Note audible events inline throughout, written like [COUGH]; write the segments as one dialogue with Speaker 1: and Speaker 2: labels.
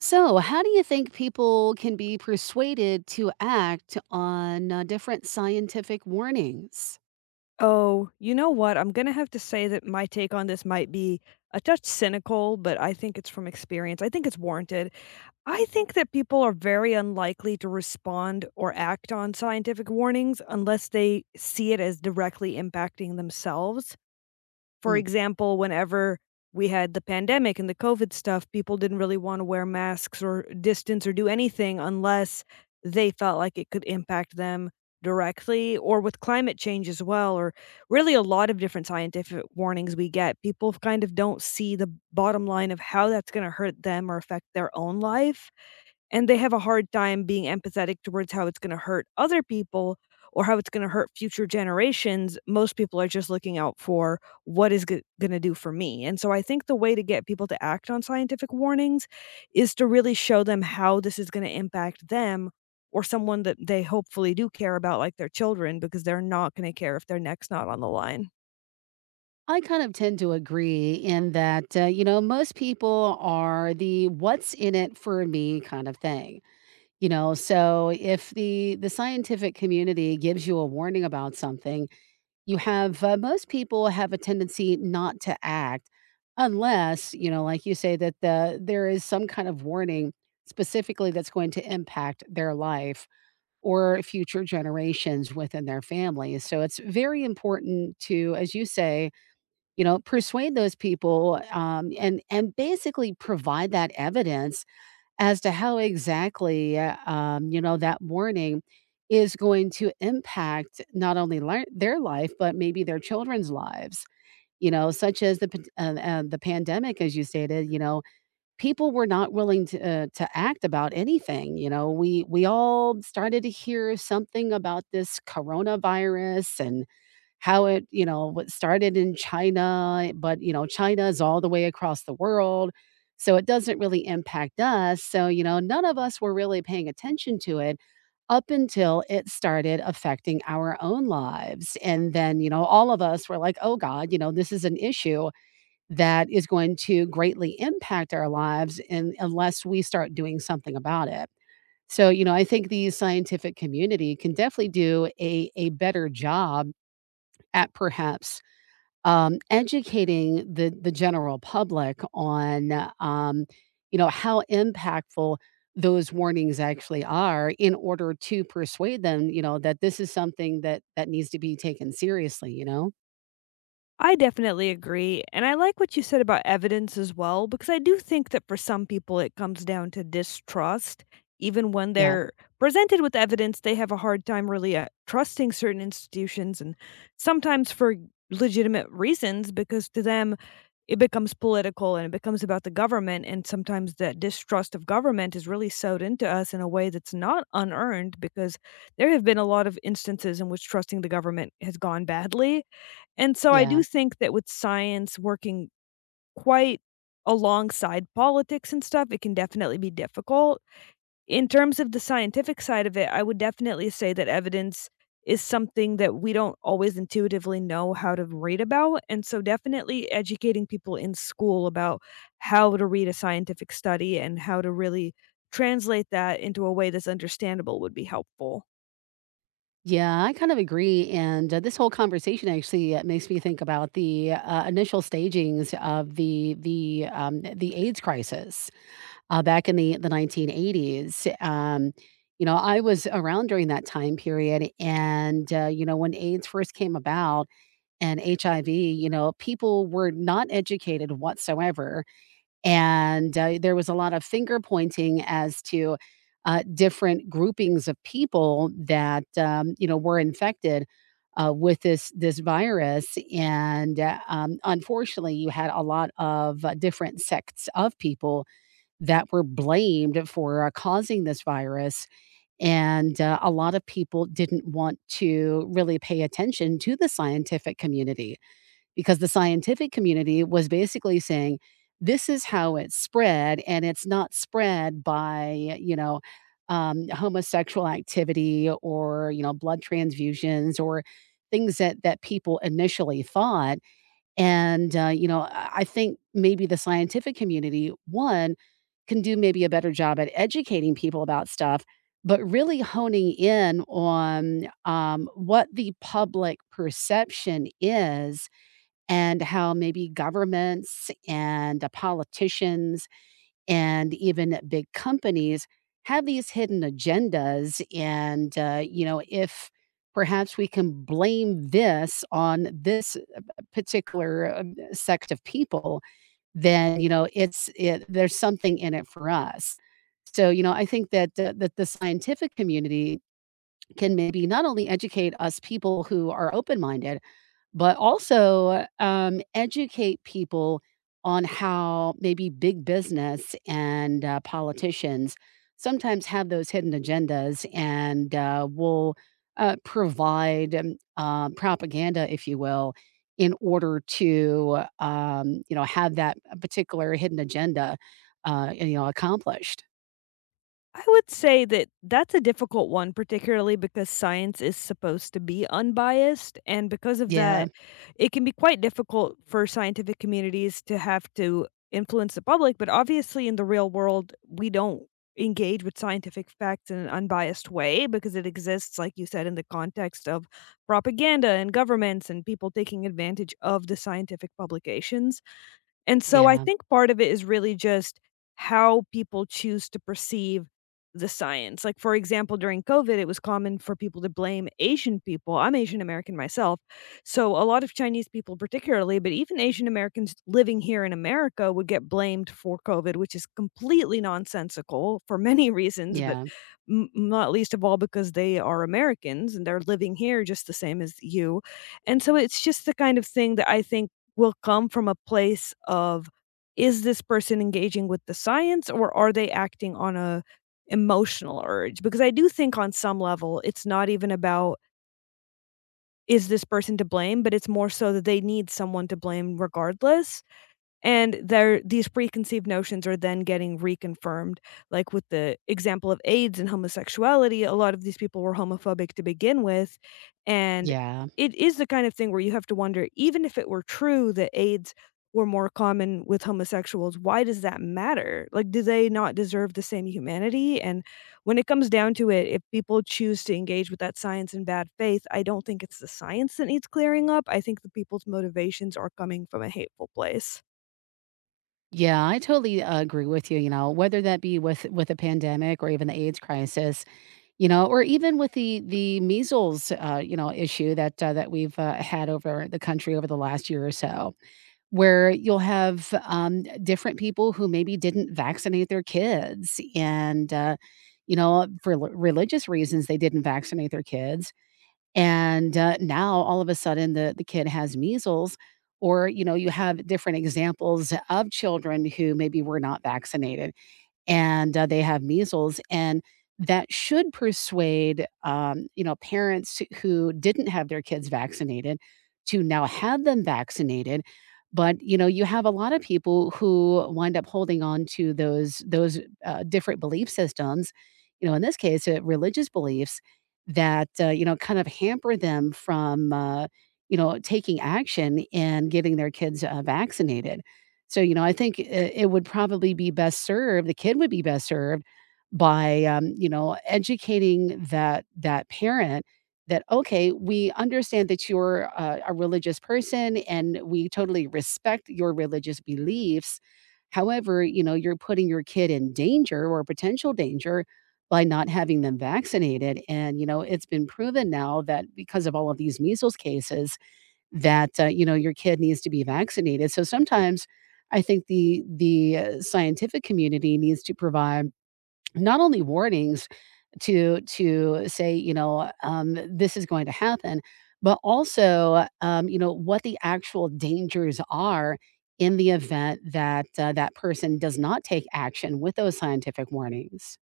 Speaker 1: So, how do you think people can be persuaded to act on different scientific warnings?
Speaker 2: Oh, you know what? I'm gonna have to say that my take on this might be a touch cynical, but I think it's from experience. I think it's warranted. I think that people are very unlikely to respond or act on scientific warnings unless they see it as directly impacting themselves. For
Speaker 1: Mm,
Speaker 2: example, whenever we had the pandemic and the COVID stuff, people didn't really wanna wear masks or distance or do anything unless they felt like it could impact them directly, or with climate change as well, or really a lot of different scientific warnings we get. People kind of don't see the bottom line of how that's gonna hurt them or affect their own life, and they have a hard time being empathetic towards how it's gonna hurt other people or how it's gonna hurt future generations. Most people are just looking out for what is gonna do for me, and so I think the way to get people to act on scientific warnings is to really show them how this is gonna impact them or someone that they hopefully do care about, like their children, because they're not gonna care if their neck's not on the line.
Speaker 1: I kind of tend to agree in that, you know, most people are the what's in it for me kind of thing. You know, so if the scientific community gives you a warning about something, you have most people have a tendency not to act unless, you know, like you say, that there is some kind of warning specifically that's going to impact their life or future generations within their families. So it's very important to, as you say, you know, persuade those people, and basically provide that evidence as to how exactly, you know, that warning is going to impact not only lear their life, but maybe their children's lives, you know, such as the pandemic, as you stated, you know, people were not willing to act about anything. You know, we all started to hear something about this coronavirus and how it, you know, what started in China, but, you know, China is all the way across the world. So it doesn't really impact us. So, you know, none of us were really paying attention to it up until it started affecting our own lives. And then, you know, all of us were like, oh God, you know, this is an issue that is going to greatly impact our lives and unless we start doing something about it. So, you know, I think the scientific community can definitely do a better job at perhaps educating the general public on, you know, how impactful those warnings actually are in order to persuade them, you know, that this is something that needs to be taken seriously, you know.
Speaker 2: I definitely agree. And I like what you said about evidence as well, because I do think that for some people it comes down to distrust. Even when
Speaker 1: Yeah,
Speaker 2: they're presented with evidence, they have a hard time really trusting certain institutions and sometimes for legitimate reasons, because to them it becomes political and it becomes about the government. And sometimes that distrust of government is really sewed into us in a way that's not unearned, because there have been a lot of instances in which trusting the government has gone badly, and so I
Speaker 1: yeah,
Speaker 2: do think that with science working quite alongside politics and stuff, it can definitely be difficult. In terms of the scientific side of it, I would definitely say that evidence is something that we don't always intuitively know how to read about. And so definitely educating people in school about how to read a scientific study and how to really translate that into a way that's understandable would be helpful.
Speaker 1: yeah, I kind of agree. And this whole conversation actually makes me think about the initial stagings of the AIDS crisis back in the 1980s. You know, I was around during that time period, and you know, when AIDS first came about and HIV, you know, people were not educated whatsoever, and there was a lot of finger pointing as to, different groupings of people that, you know, were infected with this virus. And unfortunately, you had a lot of different sects of people that were blamed for causing this virus. And a lot of people didn't want to really pay attention to the scientific community, because the scientific community was basically saying, this is how it's spread, and it's not spread by, you know, homosexual activity or, you know, blood transfusions or things that people initially thought. And, you know, I think maybe the scientific community, one, can do maybe a better job at educating people about stuff, but really honing in on, what the public perception is and how maybe governments and, politicians and even big companies have these hidden agendas. And, you know, if perhaps we can blame this on this, particular, sect of people, then, you know, there's something in it for us. So, you know, I think that, that the scientific community can maybe not only educate us people who are open minded, but also, educate people on how maybe big business and, politicians sometimes have those hidden agendas and, will, provide, propaganda, if you will, in order to, you know, have that particular hidden agenda, you know, accomplished.
Speaker 2: I would say that that's a difficult one, particularly because science is supposed to be unbiased. And because of
Speaker 1: Yeah,
Speaker 2: that, it can be quite difficult for scientific communities to have to influence the public. But obviously, in the real world, we don't engage with scientific facts in an unbiased way, because it exists, like you said, in the context of propaganda and governments and people taking advantage of the scientific publications. And so I
Speaker 1: yeah,
Speaker 2: think part of it is really just how people choose to perceive the science. Like, for example, during COVID, it was common for people to blame Asian people. I'm Asian American myself. So, a lot of Chinese people, particularly, but even Asian Americans living here in America would get blamed for COVID, which is completely nonsensical for many [LAUGHS] reasons, but
Speaker 1: yeah,
Speaker 2: not least of all because they are Americans and they're living here just the same as you. And so, it's just the kind of thing that I think will come from a place of, "Is this person engaging with the science, or are they acting on a emotional urge?" Because I do think on some level, it's not even about, "Is this person to blame?" But it's more so that they need someone to blame regardless. And there these preconceived notions are then getting reconfirmed, like with the example of AIDS and homosexuality. A lot of these people were homophobic to begin with, and
Speaker 1: yeah.
Speaker 2: it is the kind of thing where you have to wonder, even if it were true that AIDS were more common with homosexuals, why does that matter? Like, do they not deserve the same humanity? And when it comes down to it, if people choose to engage with that science in bad faith, I don't think it's the science that needs clearing up. I think the people's motivations are coming from a hateful place.
Speaker 1: Yeah, I totally agree with you. You know, whether that be with a pandemic or even the AIDS crisis, you know, or even with the measles, you know, issue that that we've had over the country over the last year or so, where you'll have, different people who maybe didn't vaccinate their kids, and, you know, for religious reasons, they didn't vaccinate their kids, and, now all of a sudden the kid has measles. Or, you know, you have different examples of children who maybe were not vaccinated and, they have measles, and that should persuade, you know, parents who didn't have their kids vaccinated to now have them vaccinated. But, you know, you have a lot of people who wind up holding on to those different belief systems, you know, in this case, religious beliefs that, you know, kind of hamper them from, you know, taking action and getting their kids, vaccinated. So, you know, I think I it would probably be best served, the kid would be best served by, you know, educating that parent that, "Okay, we understand that you're a religious person, and we totally respect your religious beliefs. However, you know, you're putting your kid in danger or potential danger by not having them vaccinated." And, you know, it's been proven now that because of all of these measles cases that, you know, your kid needs to be vaccinated. So sometimes I think the scientific community needs to provide not only warnings, to say, you know, this is going to happen, but also, you know, what the actual dangers are in the event that that person does not take action with those scientific warnings.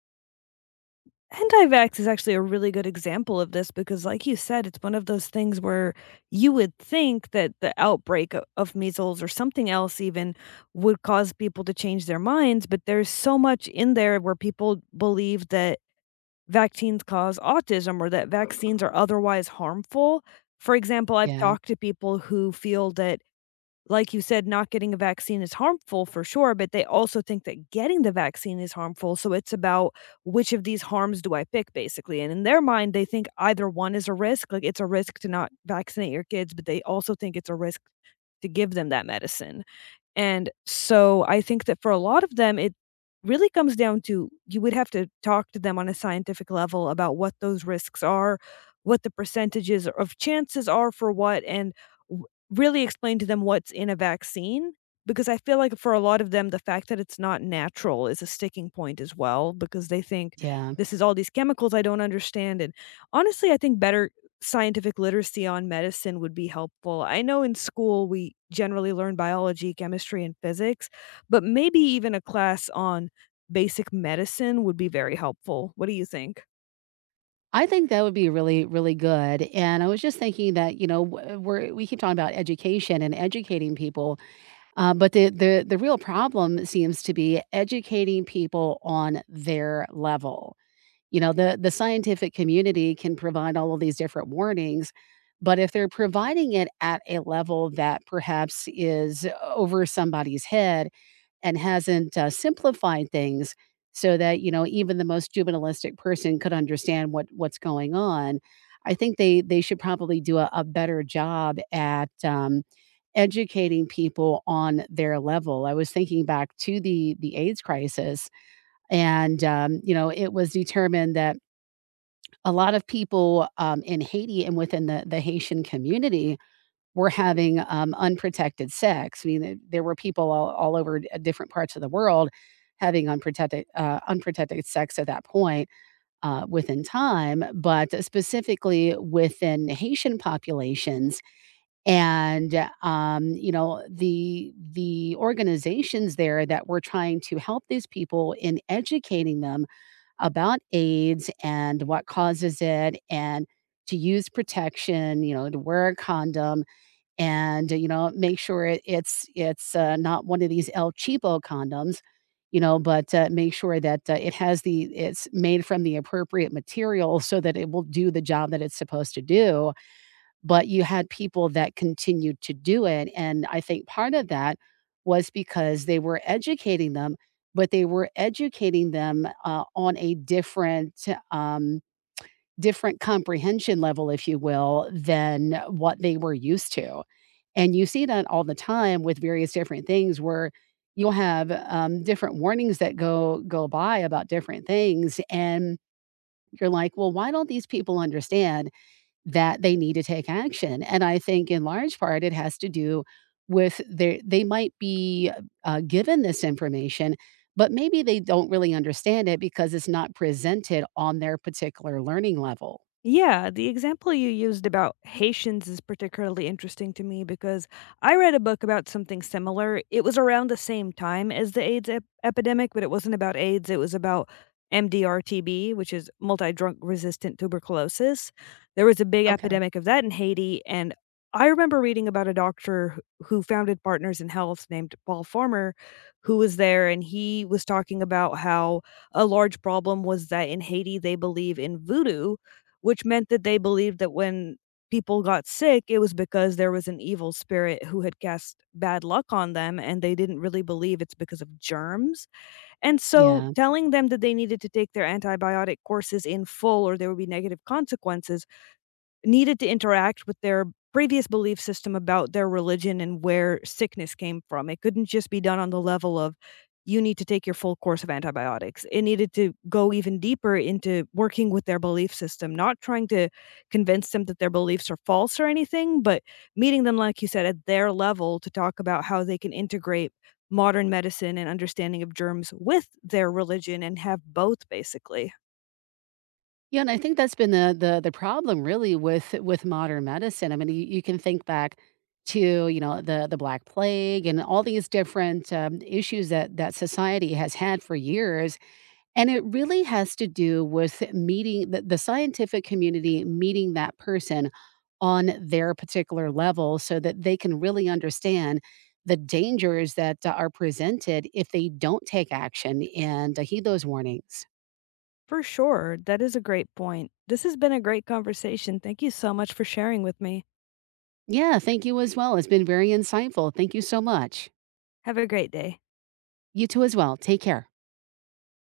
Speaker 2: Anti-vax is actually a really good example of this because, like you said, it's one of those things where you would think that the outbreak of measles or something else even would cause people to change their minds, but there's so much in there where people believe that vaccines cause autism or that vaccines are otherwise harmful. For example, I've
Speaker 1: Yeah.
Speaker 2: talked to people who feel that, like you said, not getting a vaccine is harmful for sure, but they also think that getting the vaccine is harmful. So it's about which of these harms do I pick, basically. And in their mind, they think either one is a risk. Like, it's a risk to not vaccinate your kids, but they also think it's a risk to give them that medicine. And so I think that for a lot of them, it really comes down to you would have to talk to them on a scientific level about what those risks are, what the percentages of chances are for what, and really explain to them what's in a vaccine. Because I feel like for a lot of them, the fact that it's not natural is a sticking point as well, because they think
Speaker 1: Yeah.
Speaker 2: this is all these chemicals I don't understand. And honestly, I think better scientific literacy on medicine would be helpful. I know in school we generally learn biology, chemistry, and physics, but maybe even a class on basic medicine would be very helpful. What do you think?
Speaker 1: I think that would be really, really good, and I was just thinking that, you know, w we're we keep talking about education and educating people, but the real problem seems to be educating people on their level. You know, the scientific community can provide all of these different warnings, but if they're providing it at a level that perhaps is over somebody's head and hasn't, simplified things so that, you know, even the most juvenilistic person could understand what's going on. I think they should probably do a better job at, educating people on their level. I was thinking back to the AIDS crisis, and, you know, it was determined that a lot of people, in Haiti and within the Haitian community were having, unprotected sex. I mean, th there were people all over, different parts of the world having unprotected, unprotected sex at that point, within time, but specifically within Haitian populations. And, you know, the organizations there that were trying to help these people in educating them about AIDS and what causes it and to use protection, you know, to wear a condom, and, you know, make sure it's not one of these El Cheapo condoms, you know, but, make sure that, it's made from the appropriate material so that it will do the job that it's supposed to do. But you had people that continued to do it, and I think part of that was because they were educating them, but they were educating them, on a different, um different comprehension level, if you will, than what they were used to. And you see that all the time with various different things where you'll have, different warnings that go by about different things, and you're like, "Well, why don't these people understand that they need to take action?" And I think in large part it has to do with their, they might be, given this information, but maybe they don't really understand it because it's not presented on their particular learning level.
Speaker 2: Yeah, the example you used about Haitians is particularly interesting to me, because I read a book about something similar. It was around the same time as the AIDS epidemic, but it wasn't about AIDS. It was about MDR-TB, which is multi-drug resistant tuberculosis. There was a big
Speaker 1: Okay.
Speaker 2: epidemic of that in Haiti, and I remember reading about a doctor who founded Partners in Health named Paul Farmer, who was there, and he was talking about how a large problem was that in Haiti they believe in voodoo, which meant that they believed that when people got sick, it was because there was an evil spirit who had cast bad luck on them, and they didn't really believe it's because of germs. And so
Speaker 1: Yeah.
Speaker 2: telling them that they needed to take their antibiotic courses in full or there would be negative consequences needed to interact with their previous belief system about their religion and where sickness came from. It couldn't just be done on the level of, "You need to take your full course of antibiotics." It needed to go even deeper into working with their belief system, not trying to convince them that their beliefs are false or anything, but meeting them, like you said, at their level to talk about how they can integrate modern medicine and understanding of germs with their religion and have both, basically.
Speaker 1: Yeah, and I think that's been the problem really with modern medicine. I mean, you can think back to, you know, the Black Plague and all these different, issues that that society has had for years, and it really has to do with meeting the scientific community meeting that person on their particular level so that they can really understand the dangers that are presented if they don't take action and heed those warnings.
Speaker 2: For sure. That is a great point. This has been a great conversation. Thank you so much for sharing with me.
Speaker 1: Yeah, thank you as well. It's been very insightful. Thank you so much.
Speaker 2: Have a great day.
Speaker 1: You too as well. Take care.